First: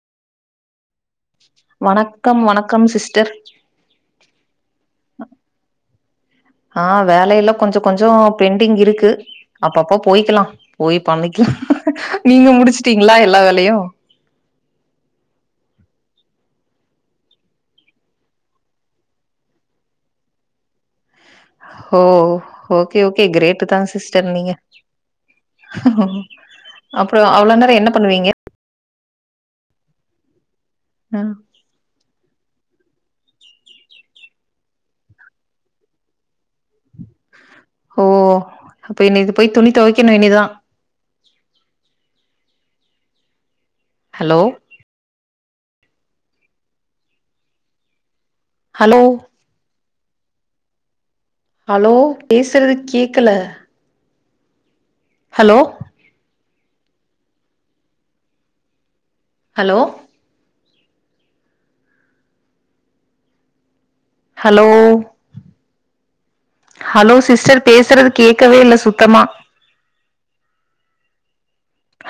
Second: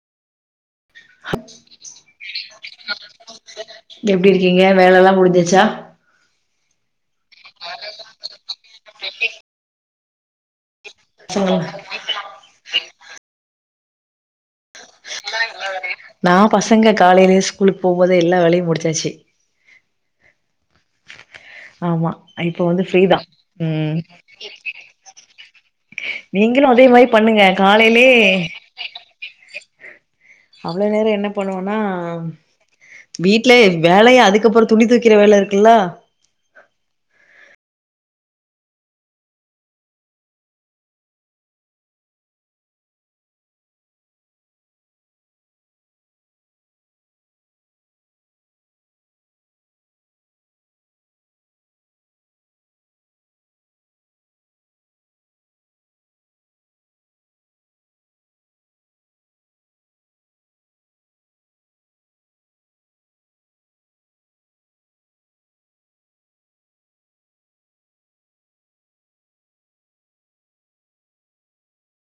வணக்கம் வணக்கம் சிஸ்டர் எ இருக்கீங்க வேலை எல்லாம் முடிஞ்சச்சா ஆஹ் வேல எல்லாம் கொஞ்சம் கொஞ்சம் பெண்டிங் இருக்கு அப்பப்ப போய்க்கலாம் போய் பசங்க பண்ணிக்கலாம் நீங்க முடிச்சு ட்டீங்களா எல்லா வேலையும் நான் பசங்க காலையிலயே ஸ்கூலுக்கு போகும்போத எல்லா வேலையும் முடிச்சாச்சு ஹ ஆமா இப்போ வந்து ஓகே ஃப்ரீதா ஓகே கிரேட தான் ம் சிஸ்டர் நீங்க நீங்களு அதே மாரி அப்புறம் பண்ணுங்க அவ்ளோ நேரம் என்ன காலையிலே பண்ணுவீங்க அவ்வளவு நேரம் என்ன ம் பண்ணுவோனா வீட்ல வேலைய அதுக்கப்புறம் துணி தூக்கிற வேலை இருக்குல்லா ஓ அப்ப என்ன இது போய் துணி துவைக்கணும் இனிதான் ஹலோ ஹலோ ஹலோ பேசுறது கேக்கல hello hello hello hello sister பேசுறது கேட்கவே இல்ல சுத்தமா